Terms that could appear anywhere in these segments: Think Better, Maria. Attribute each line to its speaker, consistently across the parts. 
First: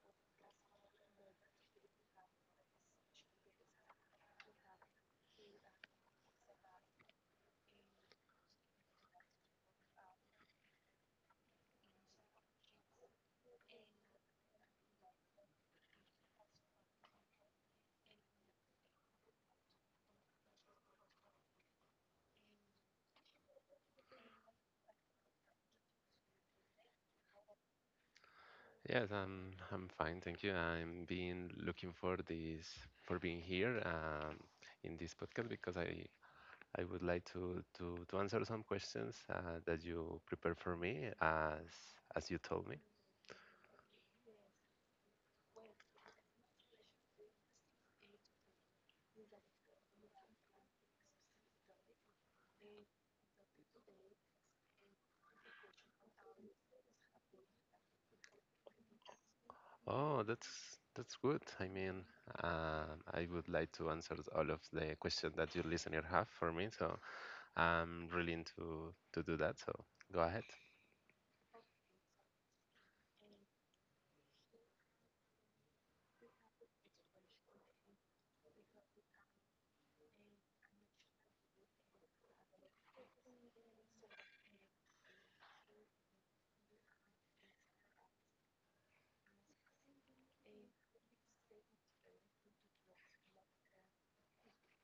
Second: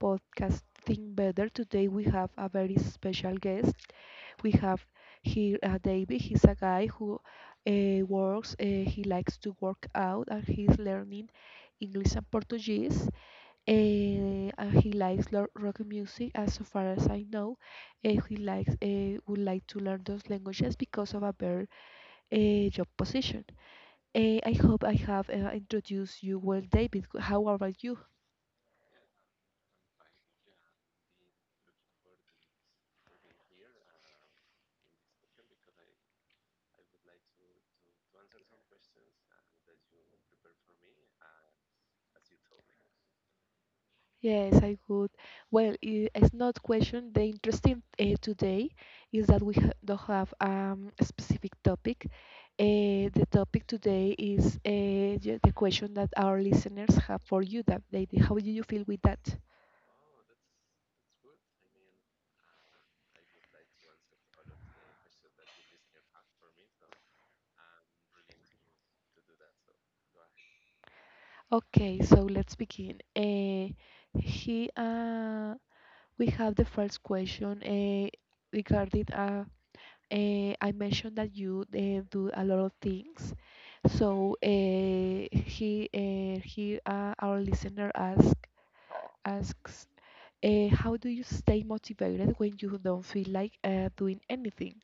Speaker 1: podcast Think Better. Today we have a very special guest. We have here David. He's a guy who works. He likes to work out, and he's learning English and Portuguese. And he likes rock music. As so far as I know, he likes would like to learn those languages because of a better job position. I hope I have introduced you well, David. How about you?
Speaker 2: Yes, I'm fine, thank you. I'm been looking for this for being here in this podcast because I would like to to answer some questions that you prepared for me as you told me.
Speaker 1: Yes, I would. Well, it's not question. The interesting today is that we ha don't have a specific topic. The topic today is the question that our listeners have for you that they. How do you feel with that?
Speaker 2: Oh, that's good. I mean, I would like to answer all of the questions that your listener have for me, so I'm willing to do that. So go ahead.
Speaker 1: Okay, so let's begin. He, uh, we have the first question regarding I mentioned that you do a lot of things. So our listener asks, how do you stay motivated when you don't feel like doing anything?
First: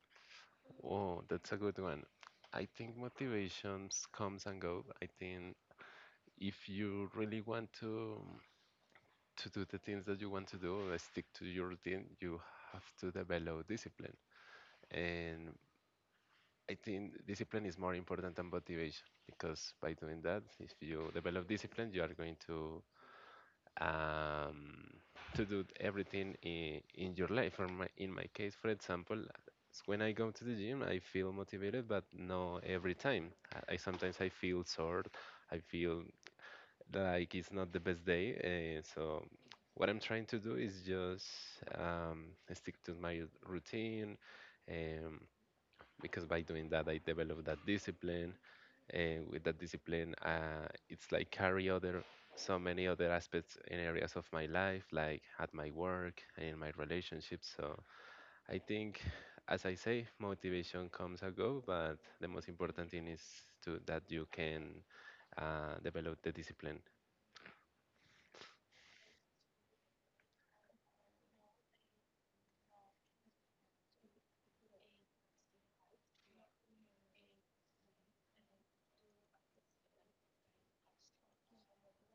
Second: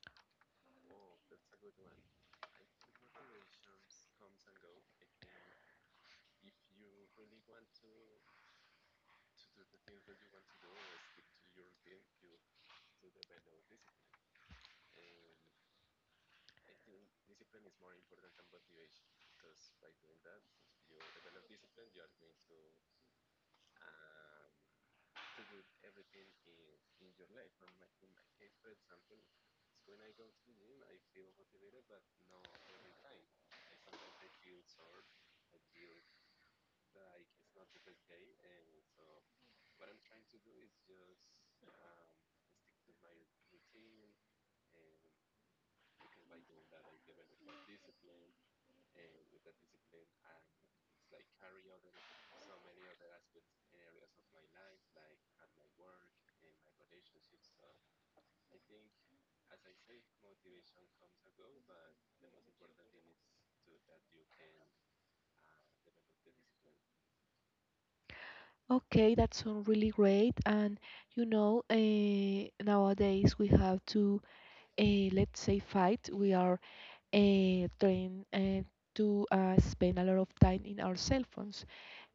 Speaker 2: Oh, that's a good one. I think motivations comes and go. I think if you really want to to do the things that you want to do stick to your routine. You have to develop discipline and I think discipline is more important than motivation, because by doing that, if you develop discipline, you are going um, to do everything in your life. Or in my case, for example, when I go to the gym I feel motivated, but no every time I sometimes I feel sore. I feel like it's not the best day. So what I'm trying to do is just um, stick to my routine, um, because by doing that I develop that discipline, and with that discipline, it's like carry other, so many other aspects and areas of my life, like at my work and in my relationships. So I think, as I say, motivation comes and go, but the most important thing is to that you can develop the discipline.
Speaker 1: Okay, that sounds really great. And you know, nowadays we have to, uh, let's say, fight. We are trained to spend a lot of time in our cell phones.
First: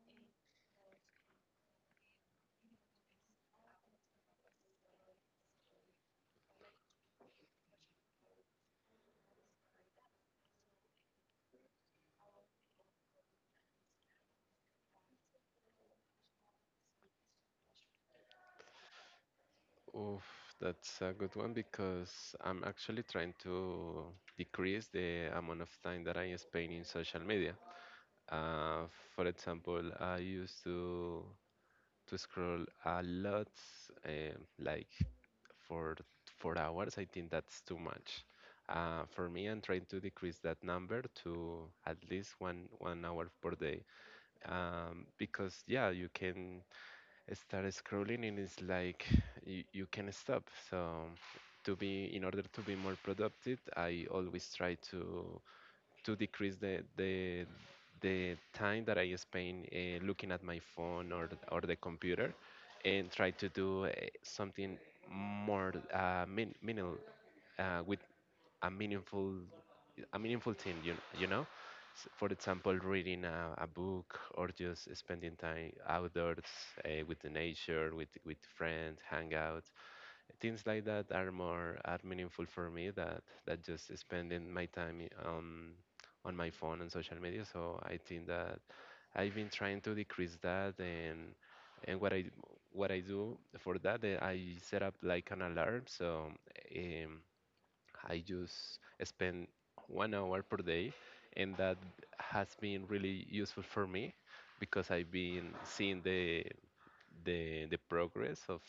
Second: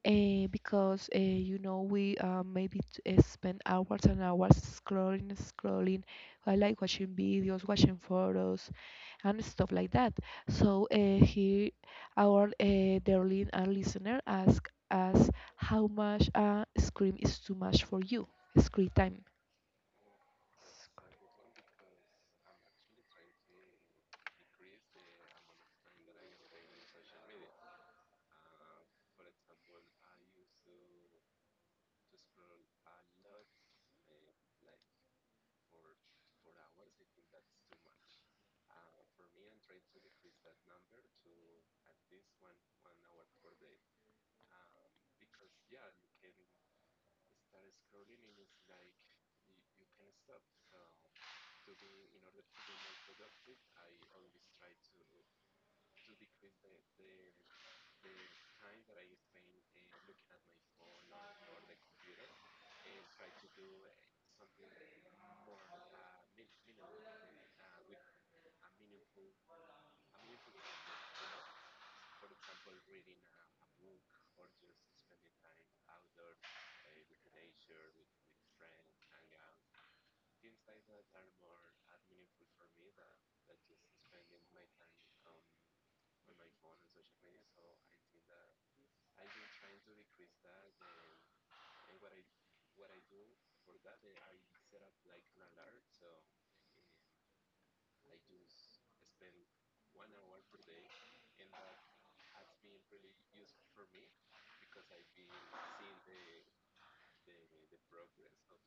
Speaker 1: Because you know we spend hours and hours scrolling, scrolling. I like watching videos, watching photos, and stuff like that. So here, our darling listener asked us how much screen is too much for you, screen time.
Speaker 2: Oof, that's a good one because I'm actually trying to decrease the amount of time that I spend in social media. Uh, for example, I used to scroll a lot, like for 4 hours. I think that's too much. For me, I'm trying to decrease that number to at least one hour per day. Because yeah, you can start scrolling and it's like you can stop. So to be in order to be more productive, I always try to decrease the the time that I spend looking at my phone or the computer, and try to do something more meaningful with a meaningful, a meaningful thing, you know? For example, reading a book, or just spending time outdoors with the nature, with friends, hang out. Things like that are more, are meaningful for me that, that just spending my time on my phone and social media. So I think that I've been trying to decrease that, and what I, what I do for that, I set up like an alarm so um, I just spend 1 hour per day, and that has been really useful for me because I've been seeing the the progress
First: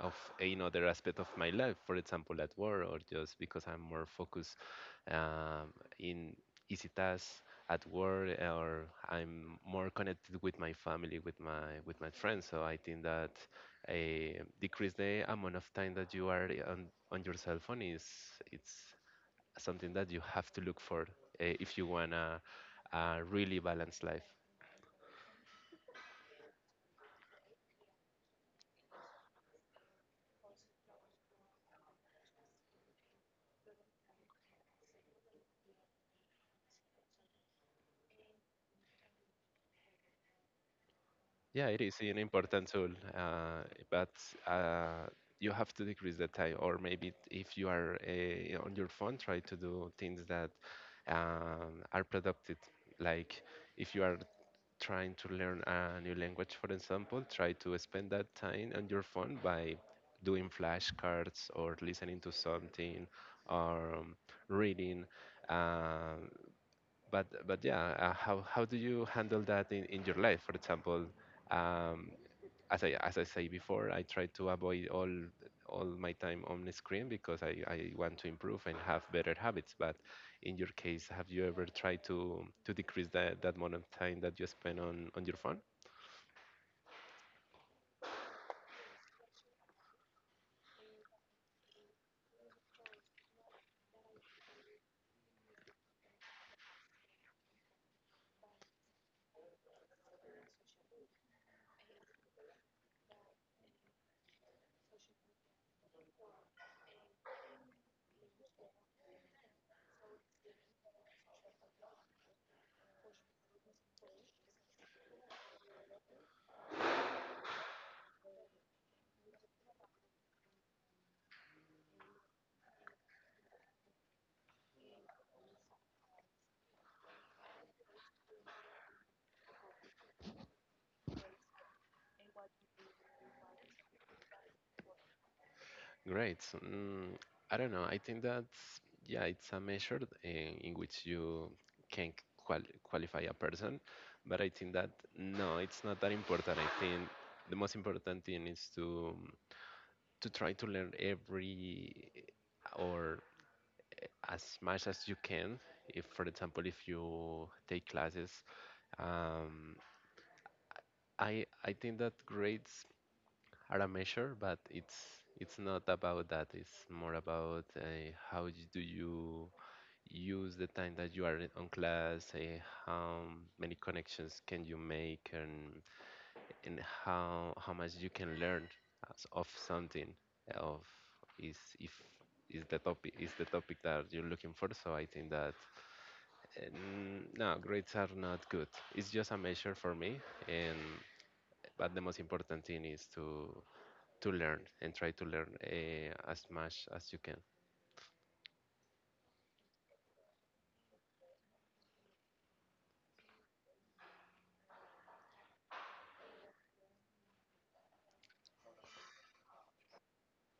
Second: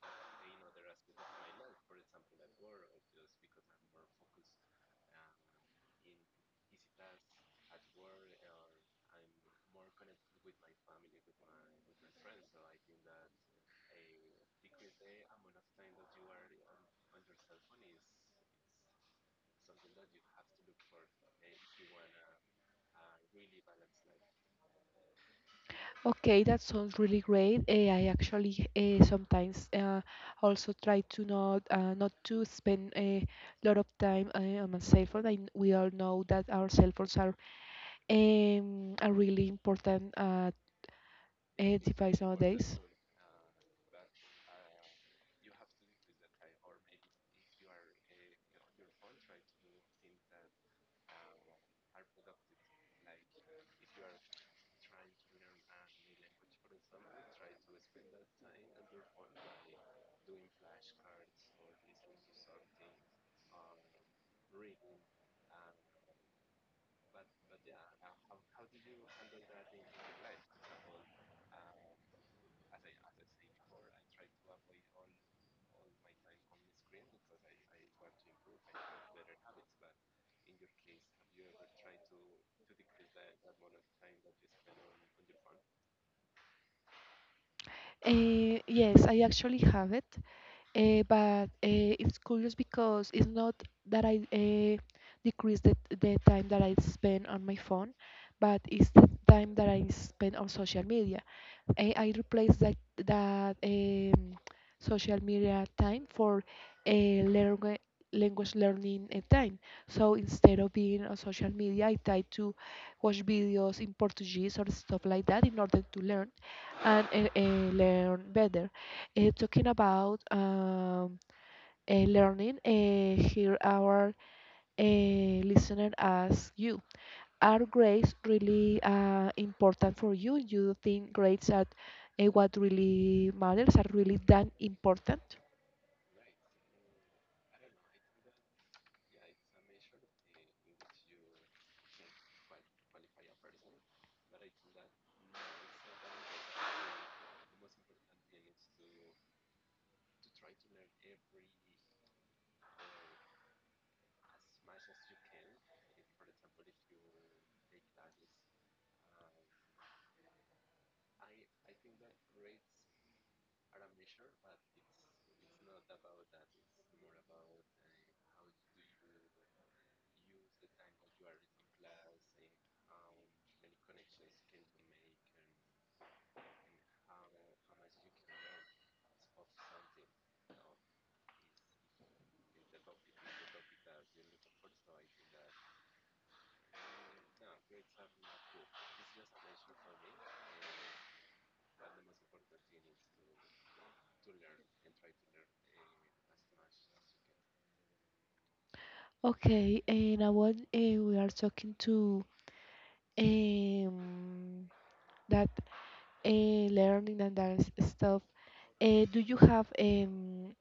Speaker 2: of another aspect of my life, for example, at work, or just because I'm more focused um, in easy tasks at work, or I'm more connected with my family, with my friends. So I think that decrease the amount of time that you are on your cell phone is it's something that you have to look for, if you want a really balanced life.
Speaker 1: Okay, that sounds really great. I actually sometimes also try to not to spend a lot of time on my cell phone. We all know that our cell phones are a really important
Speaker 2: Yeah, it is an
Speaker 1: device
Speaker 2: important
Speaker 1: nowadays.
Speaker 2: tool, uh, but uh, you have to decrease the time. Or maybe if you are on your phone, try to do things that are productive. Like if you are trying to learn a new language, for example, try to spend that time on your phone by doing flashcards or listening to something or reading. Um, but yeah, how do you handle that in your life? For example, um, as I say before, I try to avoid all my time on the screen because I want to improve and have better habits. But in your case, have you ever tried to decrease that that amount of time that you spend on your phone?
Speaker 1: Yes, I actually have it. But it's curious because it's not that I decrease the time that I spend on my phone, but it's the time that I spend on social media. I replace that social media time for a language learning time. So instead of being on social media, I try to watch videos in Portuguese or stuff like that in order to learn and learn better. Talking about learning, here our uh, listener asks you, are grades really important for you? You think grades are what really matters, are really that important?
Speaker 2: Great. So, Mm, I don't know. I think that yeah, it's a measure in which you can qualify a person, but I think that no, it's not that important. I think the most important thing is to try to learn every or as much as you can. If, for example, if you take classes, um, I think that grades are a measure, but it's not about that. It's more about how do you use the time that you are on class, how many connections can you make, and how much you can learn as of something of is if is the topic, is the topic that you're looking for. So I think that no grades are not good. It's just a measure for me, and but the most important thing is to learn and try to learn as much as you can.
Speaker 1: Okay, and now what we are talking to um, that learning and that stuff. Do you have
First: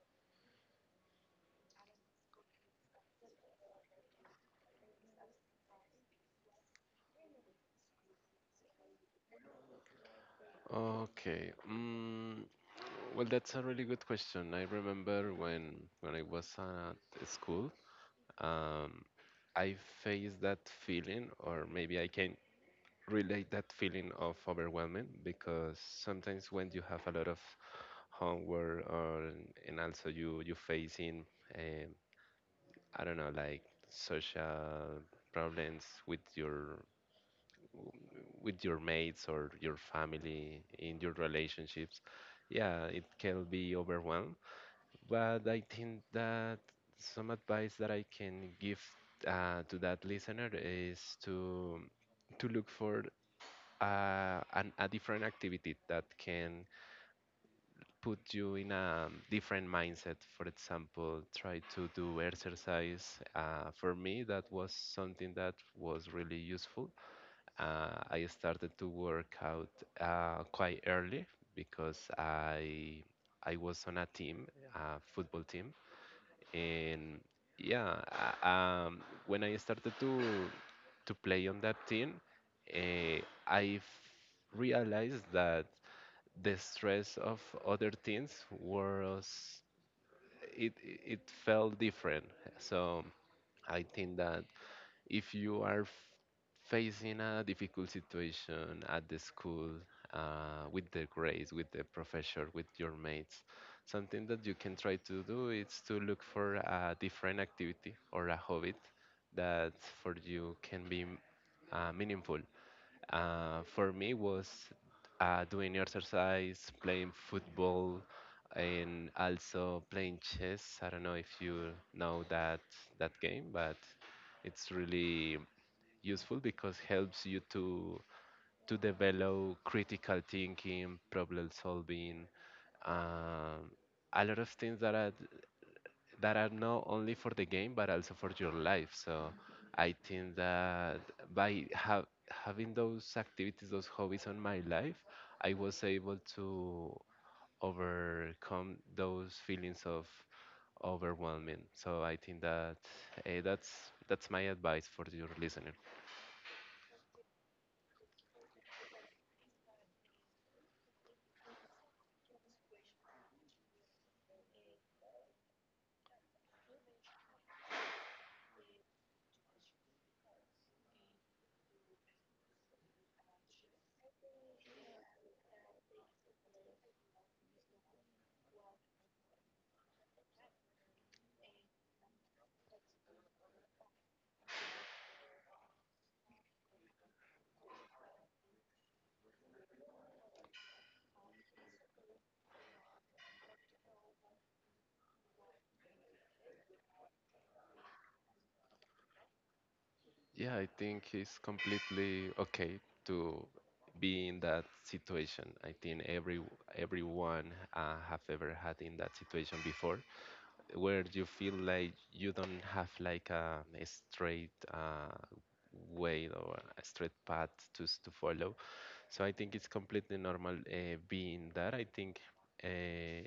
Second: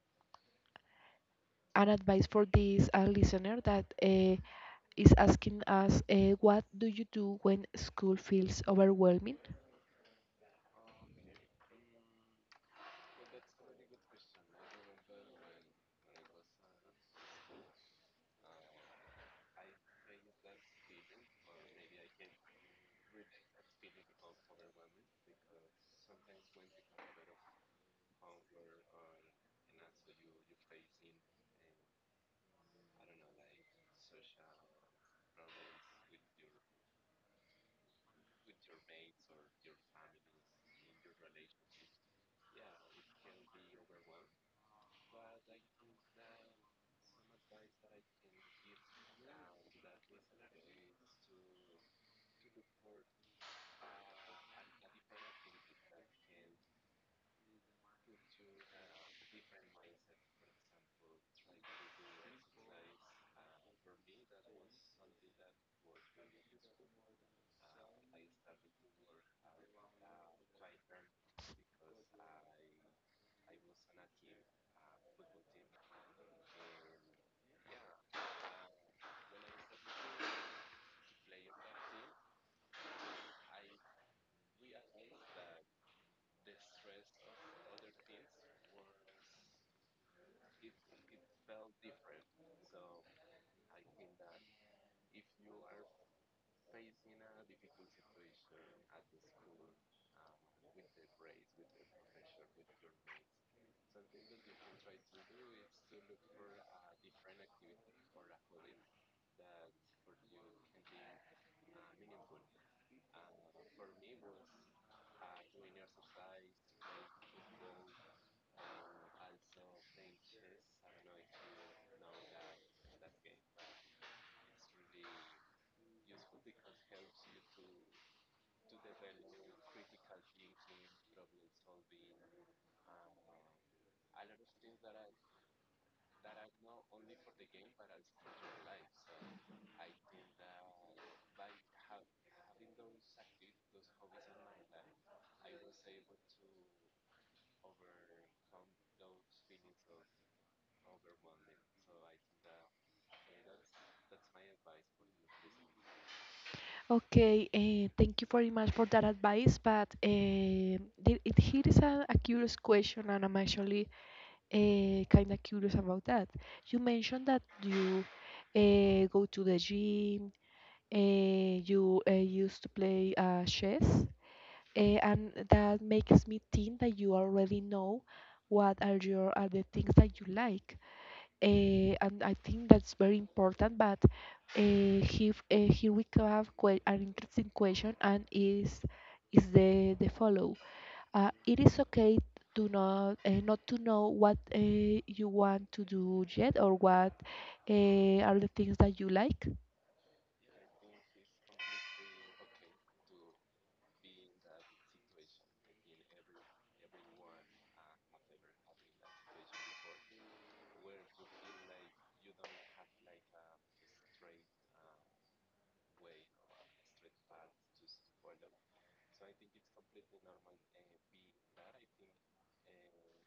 Speaker 1: an advice for this listener that is asking us what do you do when school feels overwhelming?
Speaker 2: Okay. Mm, well, that's a really good question. I remember when I was at school, um, I faced that feeling, or maybe I can relate that feeling of overwhelming, because sometimes when you have a lot of homework, or and also you facing, um, I don't know, like social problems with your mates or your family, in your relationships. Yeah, it can be overwhelmed, but I think that some advice that I can give to that listener is to look for a different activity that can put you in a different mindset. For example, try to do exercise. For me, that was something that was really useful. I started to work out quite early because I was on a team, a football team, and yeah, when I started to play on that team, uh, I realized that the stress of other teams was, it felt different. So I think that if you are facing a difficult situation at the school, with the grades, with the professor, with your mates, something that you can try to do is to look for a different activity or a hobby that for you can be meaningful. For me was doing exercise, playing football, and also playing chess. I don't know if you know that that game, but it's really useful because helps you to develop critical thinking, problem solving, um, a lot of things that are not only for the game but also for your life. So I think that by having those activities, those hobbies on my life, I was able to overcome those feelings of overwhelming. So I think that that's that's my advice for your listener.
Speaker 1: Okay, thank you very much for that advice, but here is a curious question, and I'm actually kind of curious about that. You mentioned that you go to the gym, you used to play chess, and that makes me think that you already know what are the things that you like. And I think that's very important. But here we can have an interesting question, and is the follow. It is okay to not to know what you want to do yet, or what are the things that you like.
Speaker 2: Yeah, I think it's completely okay to be in that situation. I think every everyone have ever had in that situation before, where you feel like you don't have like a straight way or a straight path to follow. So I think it's completely normal being that. I think uh,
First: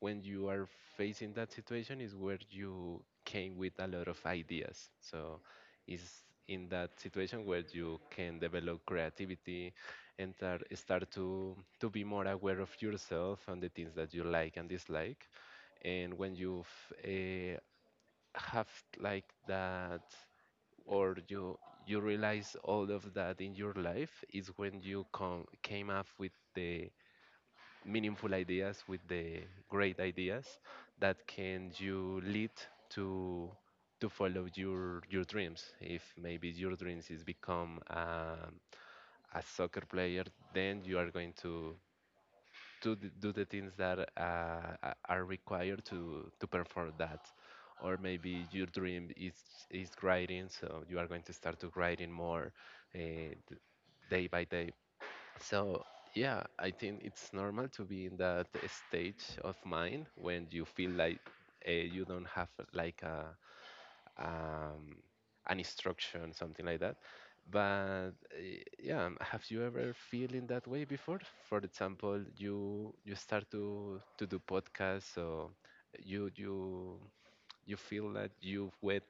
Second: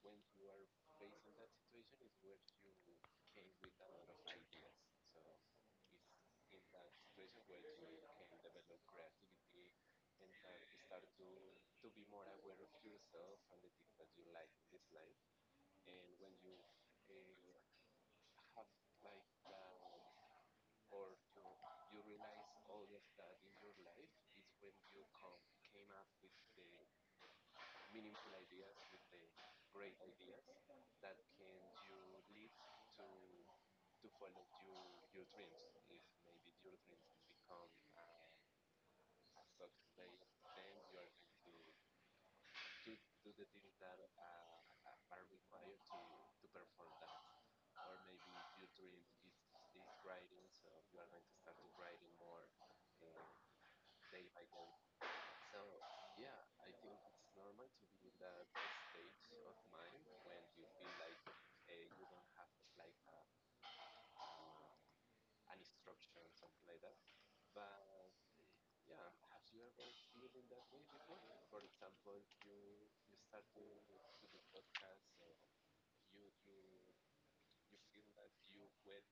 Speaker 2: when you are facing that situation is where you came with a lot of ideas. So it's in that situation where you can develop creativity, and start to be more aware of yourself and the things that you like and dislike. And when you uh, have like that, or you realize all of that in your life, is when you come came up with the meaningful ideas, with the great ideas that can you lead to to follow your dreams. If maybe your dreams is become a soccer player, then you are going to to do the things that are required to perform that. Or maybe your dream is writing, so you are going to start to writing more uh, d- day by day. So, yeah, I think it's normal to be in that stage of mind when you feel like you don't have like a um, an instruction, something like that. But yeah, have you ever feel in that way before? For example, you start to do podcasts, so you you feel that you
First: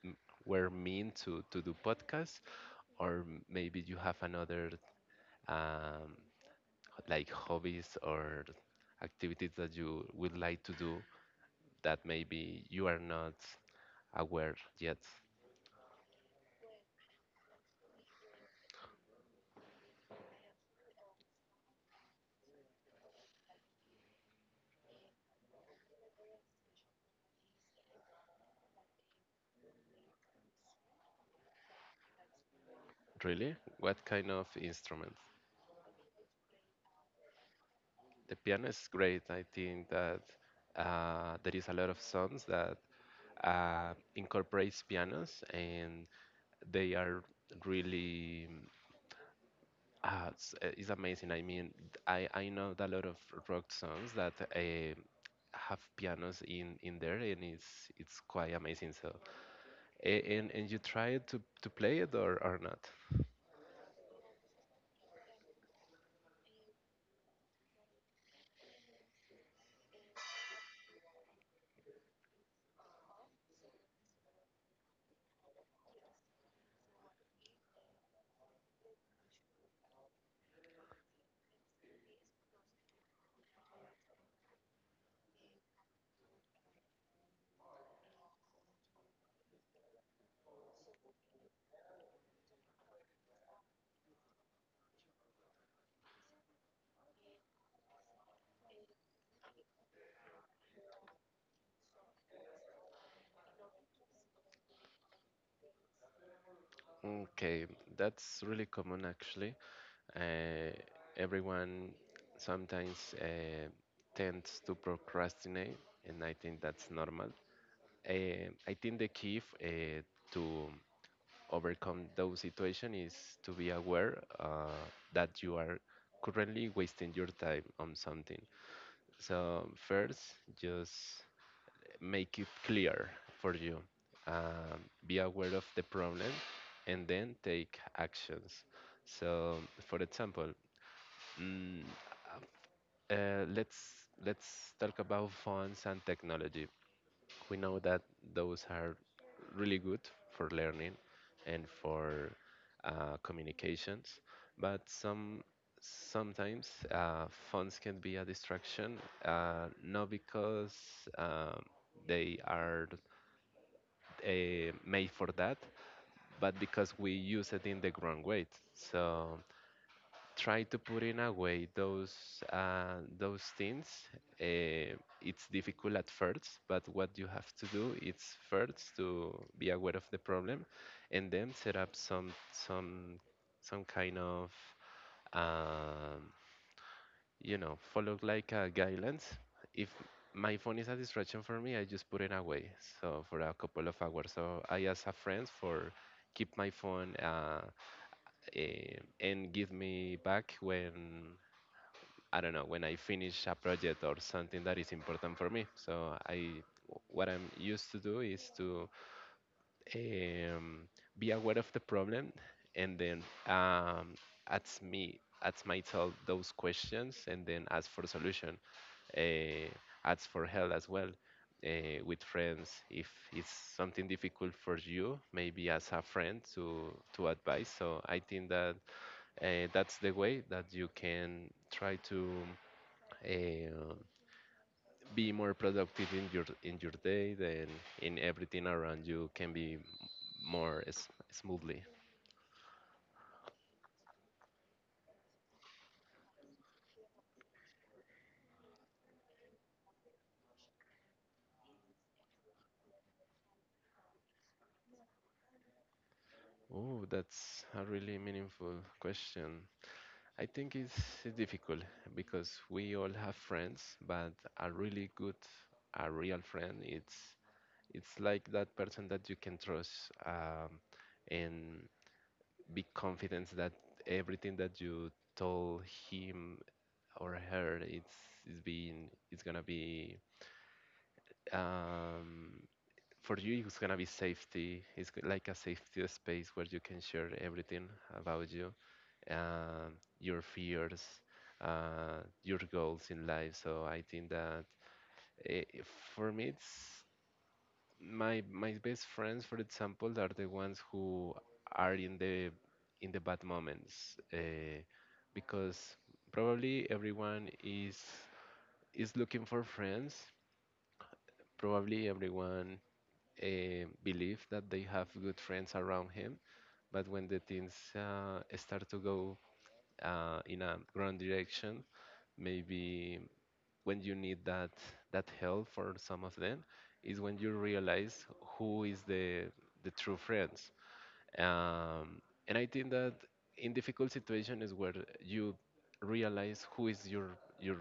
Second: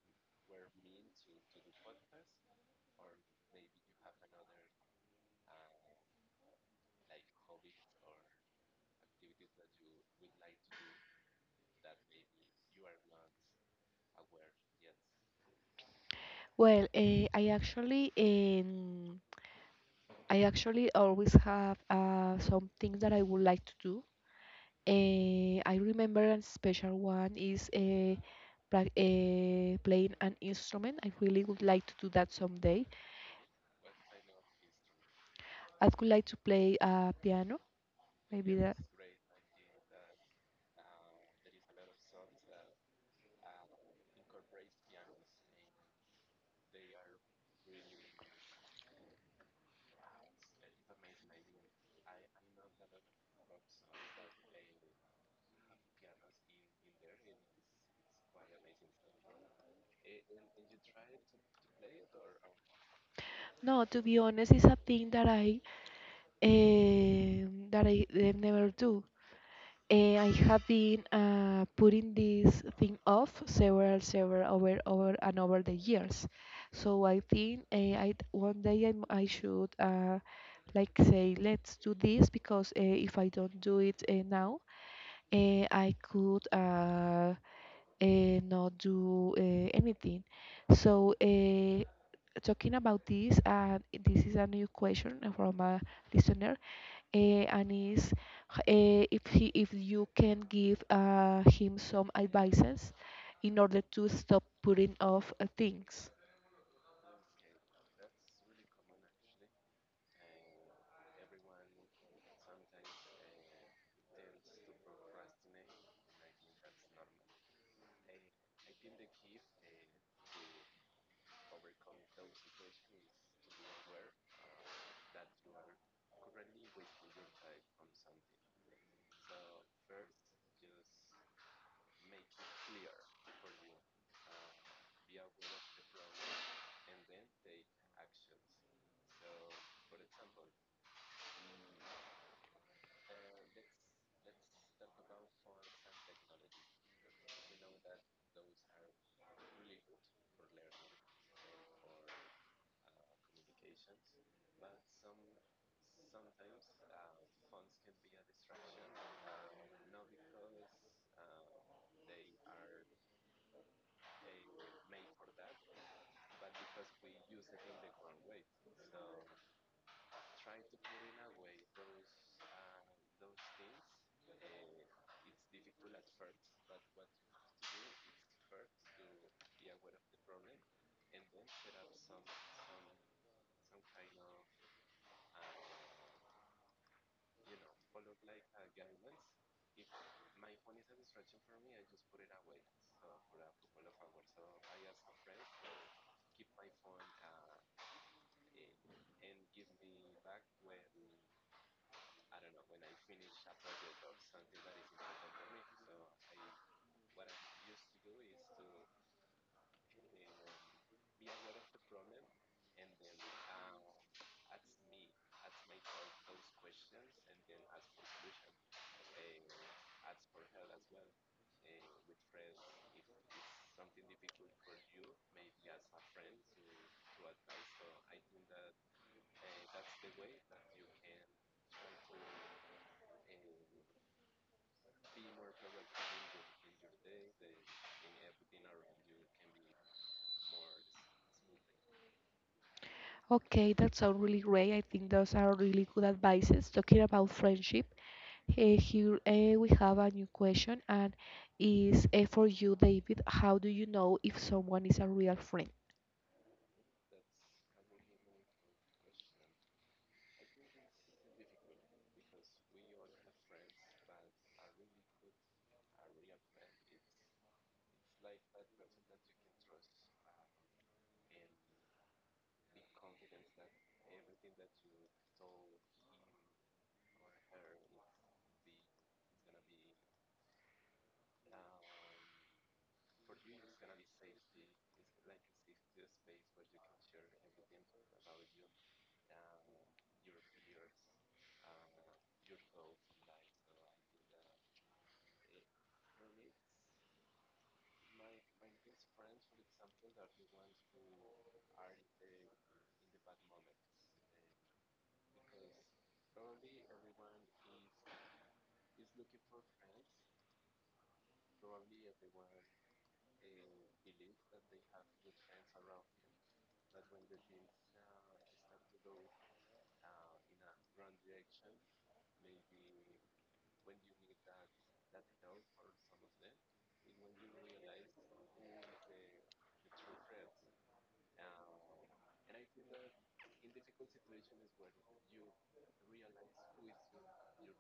Speaker 2: were mean to do podcasts, or maybe you have another um, like hobbies or activities that you would like to do that maybe you are not aware yet?
Speaker 1: Well, I actually always have some things that I would like to do. I remember a special one is playing an instrument. I really would like to do that someday.
Speaker 2: Really? What kind of instruments?
Speaker 1: I would like to play a piano,
Speaker 2: The
Speaker 1: maybe
Speaker 2: piano
Speaker 1: that.
Speaker 2: is great. I think that there is a lot of songs that incorporates pianos, and they are really it's amazing. I mean, I know that a lot of rock songs that have pianos in there, and it's quite amazing. So and you try to play it or not?
Speaker 1: No, to be honest, it's a thing that I never do. I have been putting this thing off several over and over the years. So I think I one day I should like say let's do this because if I don't do it now, I could not do anything. So talking about this, this is a new question from a listener, and is if he if you can give him some advices in order to stop putting off things.
Speaker 2: Okay, that's really common actually. Uh, Everyone sometimes tends to procrastinate, and I think that's normal. I think the key to overcome those situation is to be aware that you are currently wasting your time on something. So first, just make it clear for you. Be aware of the problem and then take actions. So, for example, mm, uh, let's let's talk about phones and technology. We know that those are really good for learning and for communications, but sometimes phones can be a distraction, not because um, they are made for that, but because we use it in the wrong way. So try to put in a way those things. Uh, it's difficult at first, but what you have to do is first to be aware of the problem, and then set up some kind of um, follow like a guidelines. If my phone is a distraction for me, I just put it away. So for a couple of hours. So I ask a friend for keep my phone eh, and give me back when I don't know when I finish a project or something that is important for me. So I what I'm used to do is to um, be aware of the problem and then ask myself those questions and then ask for solution uh, ask for help as well with friends. If it's something difficult for you, maybe as a friend to advise. So I think that that's the way that you can try to uh, be more productive in your day. Then in everything around you can be more smoothly.
Speaker 1: Okay, that sounds really great. I think those are really good advices. Talking about friendship, we have a new question, and is for you, David. How do you know if someone is a real friend?
Speaker 2: Oh, that's a really meaningful question. I think it's difficult because we all have friends, but a really good, a real friend, it's like that person that you can trust um, and be confident that everything that you told him or her, it's gonna be um, for you. It's gonna be safety. Like a safety space where you can share everything about you, um, your fears, your goals in life. So I think that, eh, for me, it's my my best friends, for example, are the ones who are in the bad moments, because probably everyone is looking for friends. Probably everyone believe that they have good friends around him, but when the things start to go in a wrong direction. Maybe when you need that that help for some of them is when you realize who is the true friends. Um, and I think that in difficult situation is where you realize who is your your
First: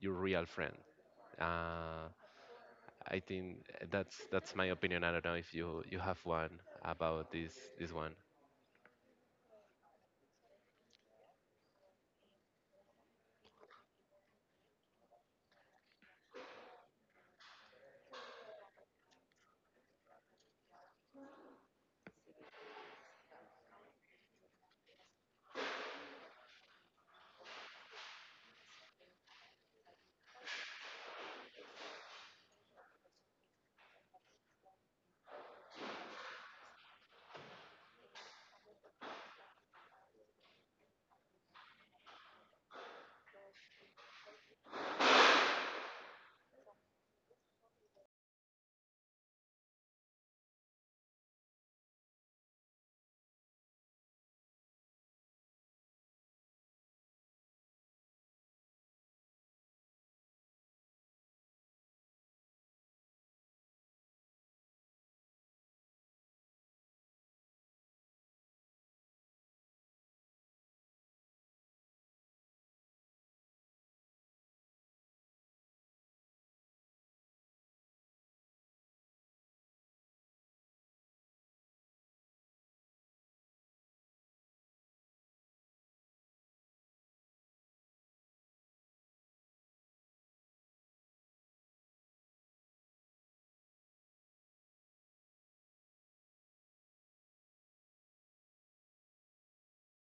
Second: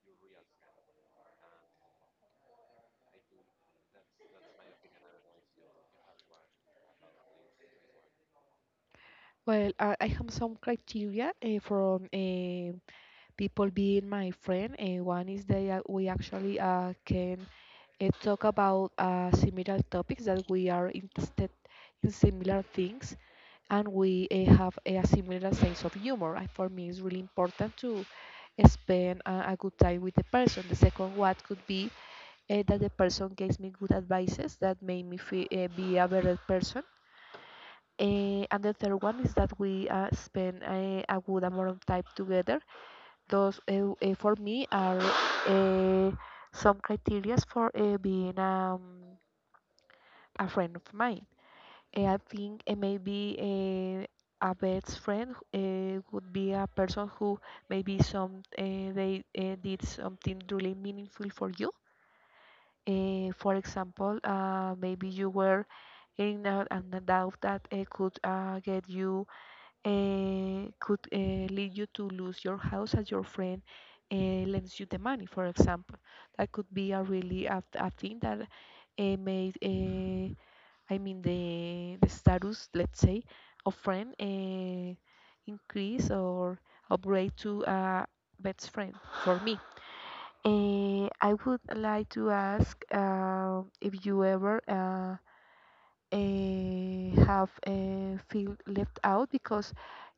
Speaker 2: your real friend. Uh, I think that's my opinion. I don't know if you you have one about this one.
Speaker 1: Well, I have some criteria people being my friend. And one is that we actually can talk about similar topics that we are interested in similar things and we have a similar sense of humor. And for me, it's really important to spend a good time with the person. The second what could be that the person gives me good advices that made me feel, be a better person. And the third one is that we spend a good amount of time together. Those For me are uh, some criterias for being a friend of mine. I think maybe a best friend would be a person who maybe some they did something really meaningful for you. For example, maybe you were in a, an doubt that could get you could lead you to lose your house as your friend uh, lends you the money, for example. That could be a really a thing that I mean, the status, let's say, of friend increase or upgrade to a best friend for me. I would like to ask if you ever have feel left out because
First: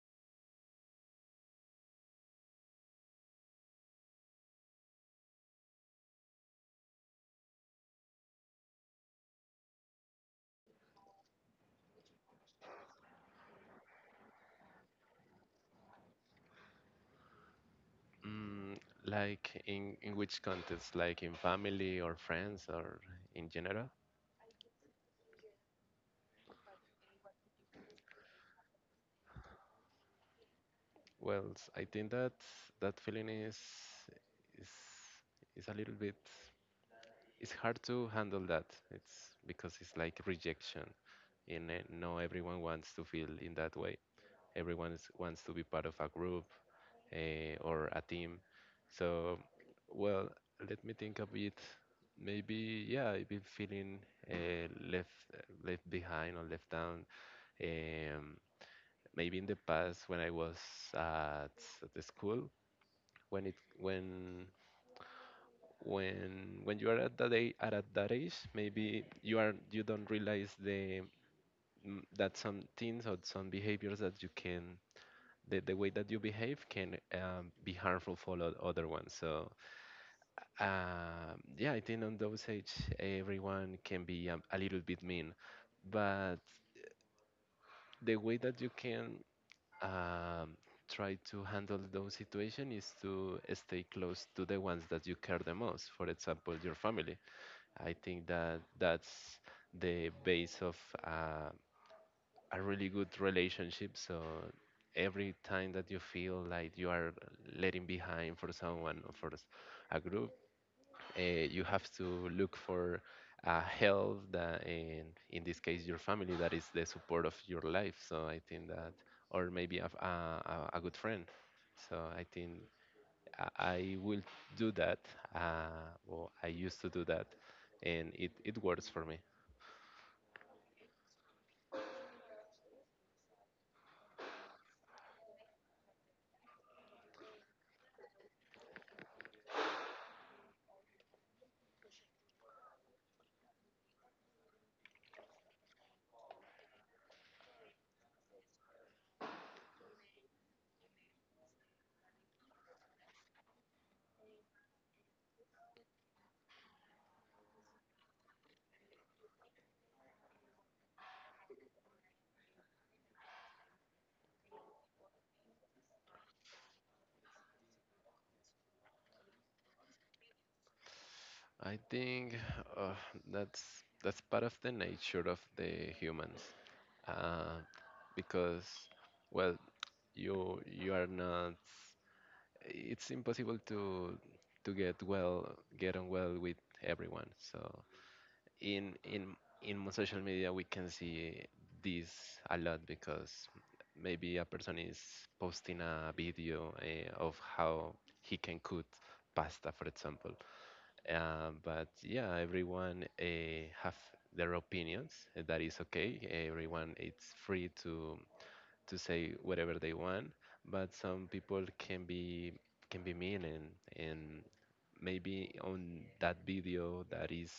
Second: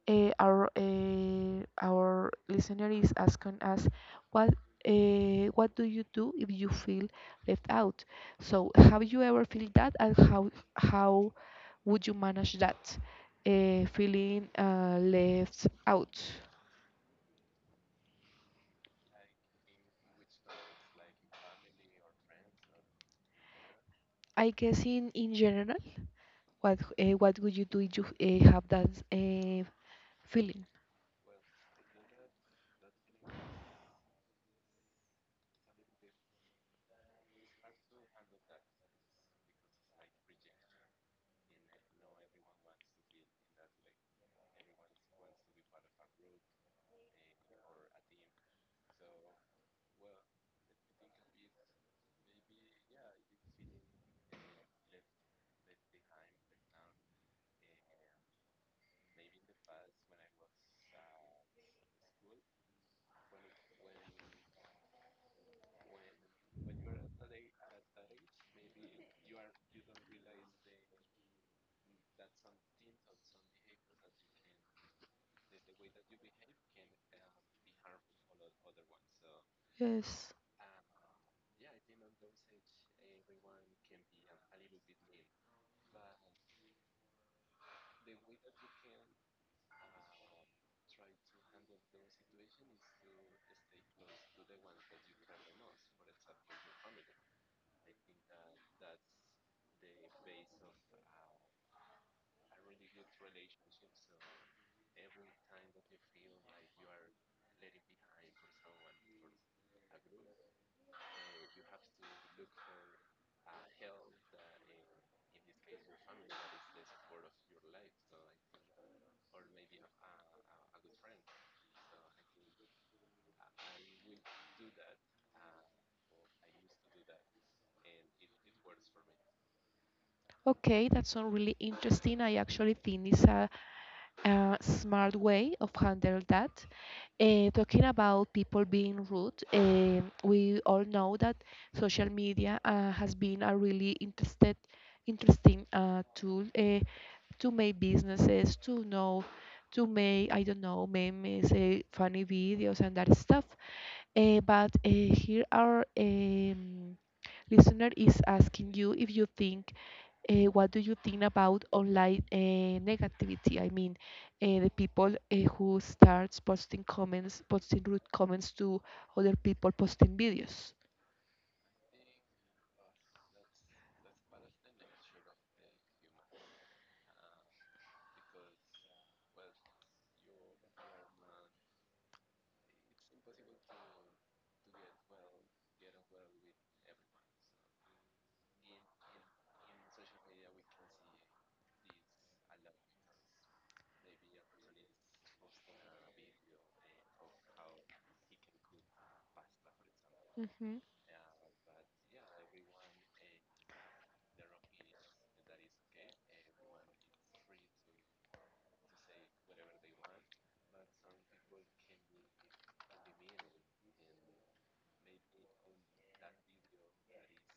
Speaker 1: our listener is asking us what what do you do if you feel left out? So have you ever feel that, and how would you manage that feeling left out?
Speaker 2: Mm, like in which context? Like in family or friends or in general?
Speaker 1: I guess in general, what would you do if you have that feeling?
Speaker 2: Well, I think that that feeling is is a little bit it's hard to handle that. It's because it's like rejection, and no everyone wants to feel in that way. Everyone is, wants to be part of a group, or a team. So, well, let me think a bit. Maybe, yeah, I've been feeling left left behind or left down. Um, Maybe in the past when I was at, at the school, when it when when you are at that age, at that age, maybe you are you don't realize the that some things or some behaviors that you can the way that you behave can be harmful for other ones. So
Speaker 1: Yes.
Speaker 2: Yeah, I think on those age, everyone can be a little bit mean, but the way that you can um, try to handle those situations is to stay close to the ones that you care the most. For example, your family. I think that that's the base of uh, a really good relationship. So every time that you feel like you are letting behind for someone or for a group, you have to look for help that in this case your family that is the support of your life, so I think that or maybe a good friend, so I think I will do that, well I used to do that and it works for me.
Speaker 1: Okay, that's not really interesting. I actually think it's a smart way of handle that. Talking about people being rude, we all know that social media has been a really interesting tool to make businesses, to know, to make, I don't know, memes, funny videos, and that stuff. But here our listener is asking you if you think what do you think about online negativity? I mean, the people who starts posting comments, posting rude comments to other people, posting videos.
Speaker 2: I think uh, that's that's part of the nature of the humans uh, because well you are not it's impossible to get well get on well with everyone. So in in in social media we can see this a lot because maybe a person is posting a video of how he can cook pasta, for example.
Speaker 1: Mhm.
Speaker 2: But yeah, everyone have their opinions, that is okay, everyone it's free to say whatever they want, but some people can be mean and maybe on that video that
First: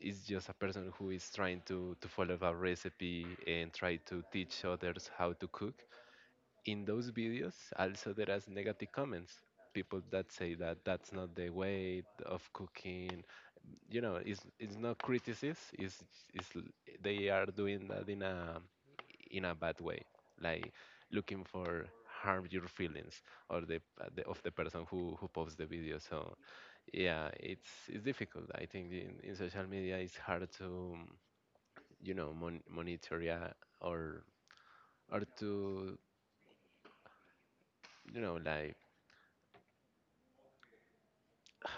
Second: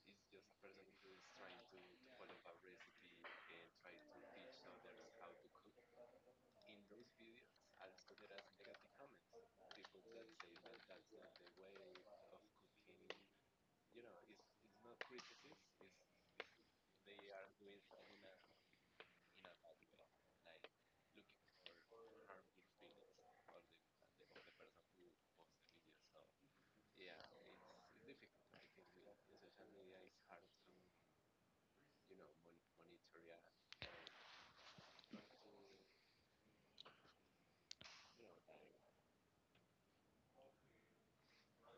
Speaker 2: is just a person who is trying to follow a recipe and try to teach others how to cook. In those videos also there are negative comments, people that say that that's not the way of cooking. You know it's not criticism, it's they are doing that in a bad way, like looking for harm your feelings or the of the person who posts the video. So yeah, it's difficult. I think in social media it's hard to you know monitor, yeah, or or to you know like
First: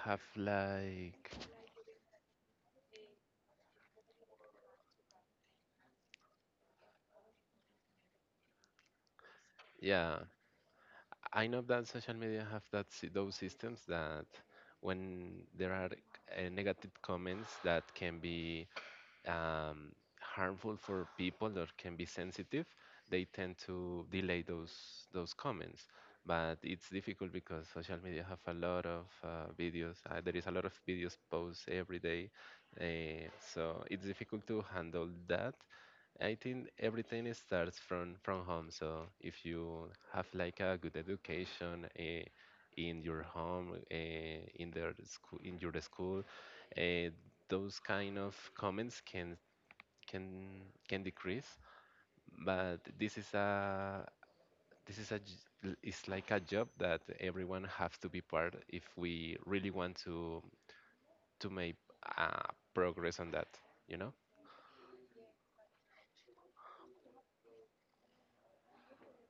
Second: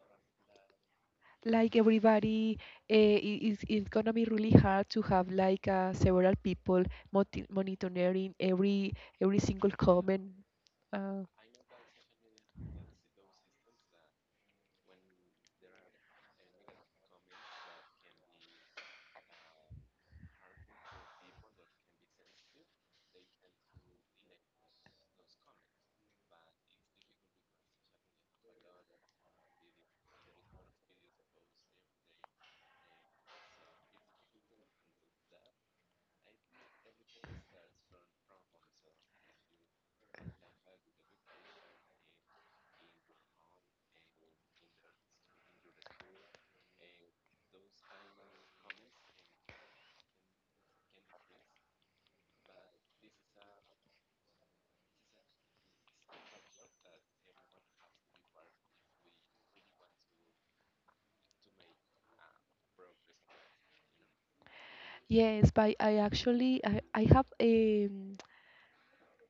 Speaker 2: have like
Speaker 1: Like everybody, uh, is it's gonna be really hard to have like several people monitoring every single
Speaker 2: yeah.
Speaker 1: comment. Uh,
Speaker 2: I know that social media have that those systems that when there are negative comments that can be um, harmful for people or can be sensitive, they tend to delay those comments. But it's difficult because social media have a lot of videos. There is a lot of videos posted every day, uh, so it's difficult to handle that. I think everything starts from home. So if you have like a good education, in your home, in their school, in your school, uh, those kind of comments can can decrease, but this is a it's like a job that everyone has to be part if we really want to make uh, progress on that, you know.
Speaker 1: yes, but I actually I have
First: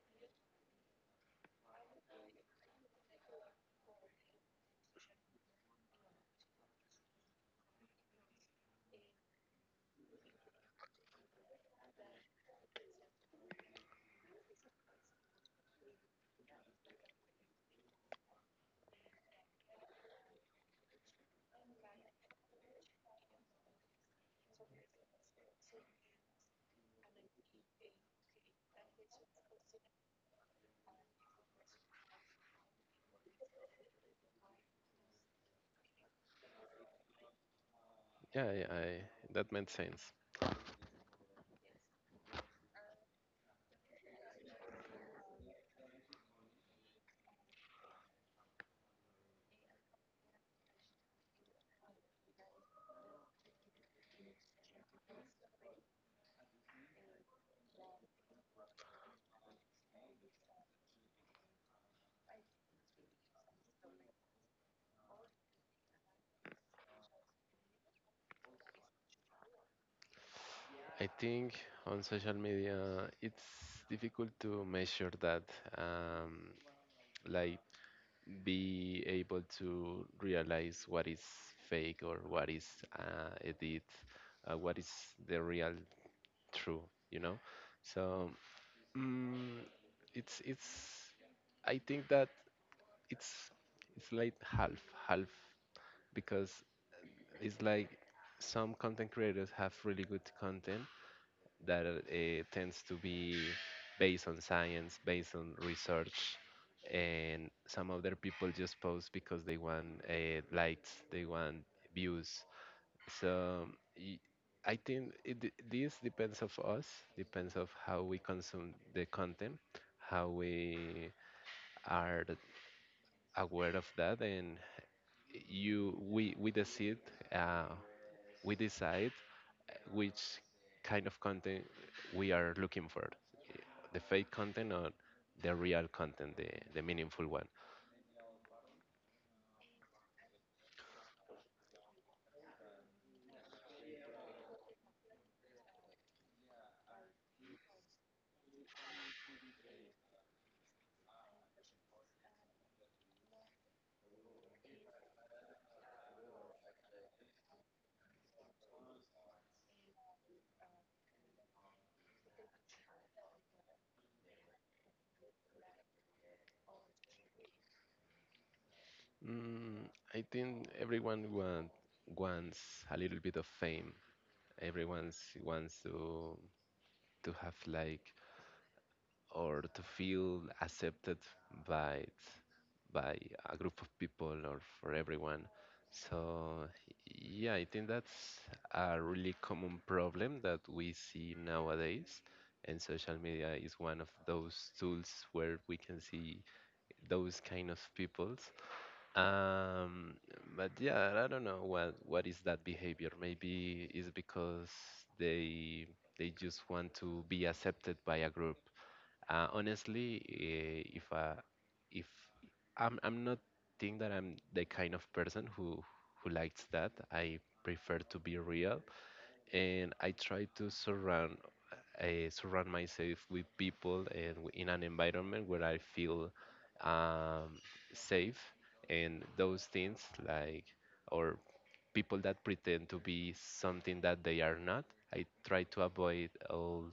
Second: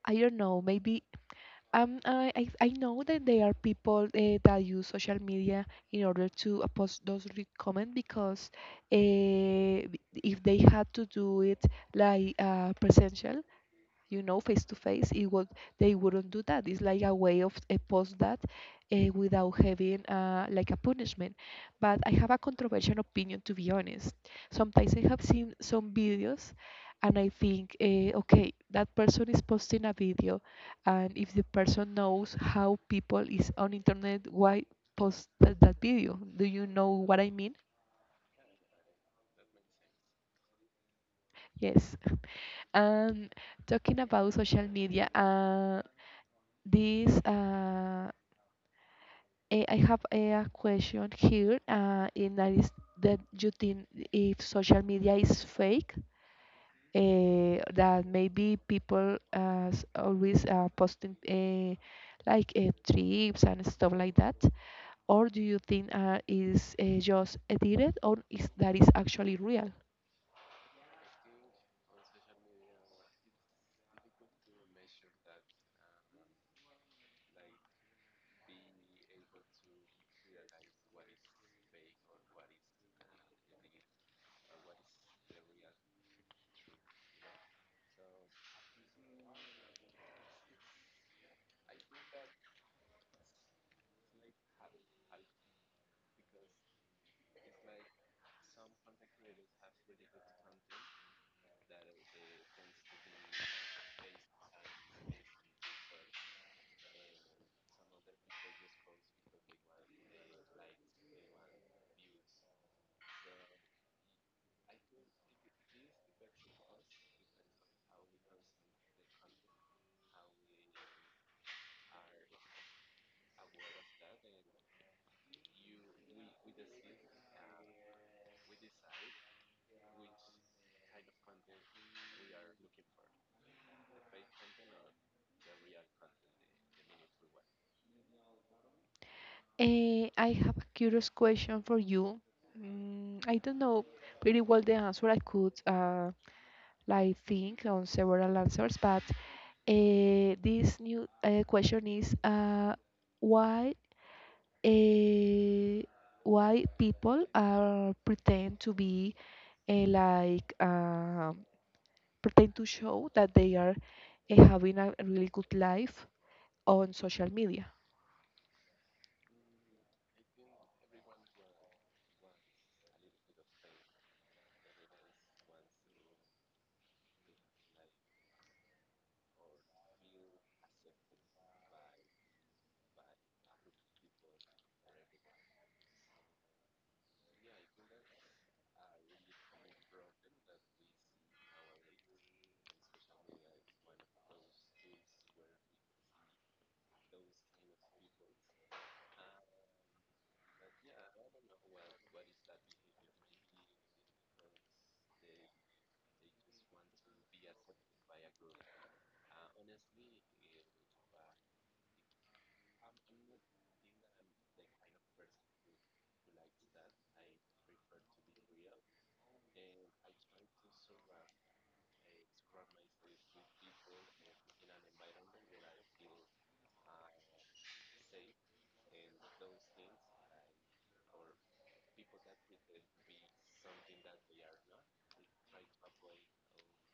Speaker 1: I don't know maybe. I know that there are people that use social media in order to post those because uh, if they had to do it like presential, you know, face to face, it would they wouldn't do that. It's like a way of post that without having like a punishment. But I have a controversial opinion to be honest. Sometimes I have seen some videos, and I think, okay, that person is posting a video, and if the person knows how people is on internet, why post that video? Do you know what I mean?
Speaker 2: Yeah, yeah, that made sense.
Speaker 1: Yes. And talking about social media, this. Uh, I have a question here, and that is that you think if social media is fake, that maybe people always posting like trips and stuff like that, or do you think is just edited, or is that is actually real?
Speaker 2: I think on social media it's difficult to measure that, um, like be able to realize what is fake or what is edit, what is the real true, you know. So mm, it's I think that it's it's like half half because it's like some content creators have really good content that tends to be based on science, based on research, and some other people just post because they want likes, they want views. So y- I think it, this depends of us, depends of how we consume the content, how we are aware of that, and you uh, we decide which kind of content we are looking for, the fake content or the real content, the meaningful one.
Speaker 1: I have a curious question for you. I don't know pretty well the answer. I could like think on several answers, but this new question is why uh, why people are pretend to be like pretend to show that they are having a really good life on social media.
Speaker 2: Mm, I think everyone want, wants a little bit of fame. Everyone wants to have like or to feel accepted by by a group of people or for everyone. So yeah, I think that's a really common problem that we see nowadays, and social media is one of those tools where we can see those kind of people, um, but yeah, I don't know what is that behavior. Maybe it's because they they just want to be accepted by a group. Honestly, if I, if I'm not think that I'm the kind of person who likes that. I prefer to be real, and I try to surround surround myself with people and in an environment where I feel um, safe. And those things, like, or people that pretend to be something that they are not, I try to avoid all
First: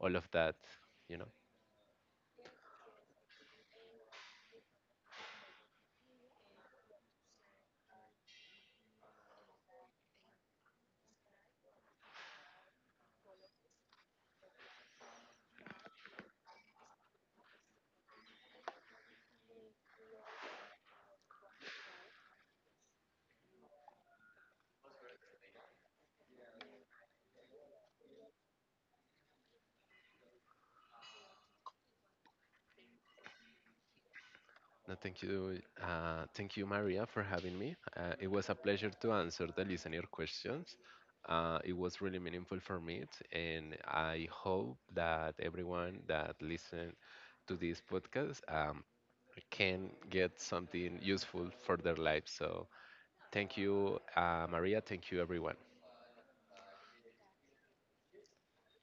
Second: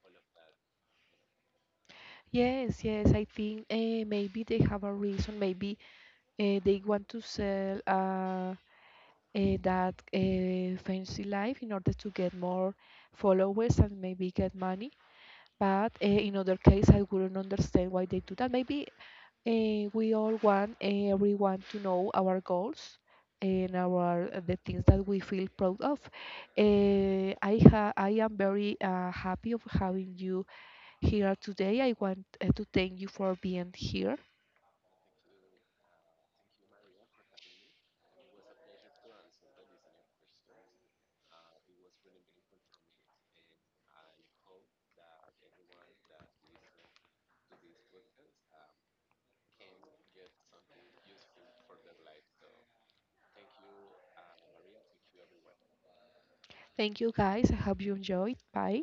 Speaker 2: all of that, you know.
Speaker 1: Yes, yes, I think maybe they have a reason. Maybe they want to sell. That fancy life in order to get more followers and maybe get money. But in other case, I wouldn't understand why they do that. Maybe we all want everyone to know our goals and our the things that we feel proud of. I am very happy of having you here today. I want to thank you for being here.
Speaker 2: No, thank you. Thank you, Maria, for having me. It was a pleasure to answer the listener questions. It was really meaningful for me, and I hope that everyone that listen to this podcast can get something useful for their life. So, thank you, Maria. Thank you, everyone.
Speaker 1: Thank you guys. I hope you enjoyed. Bye.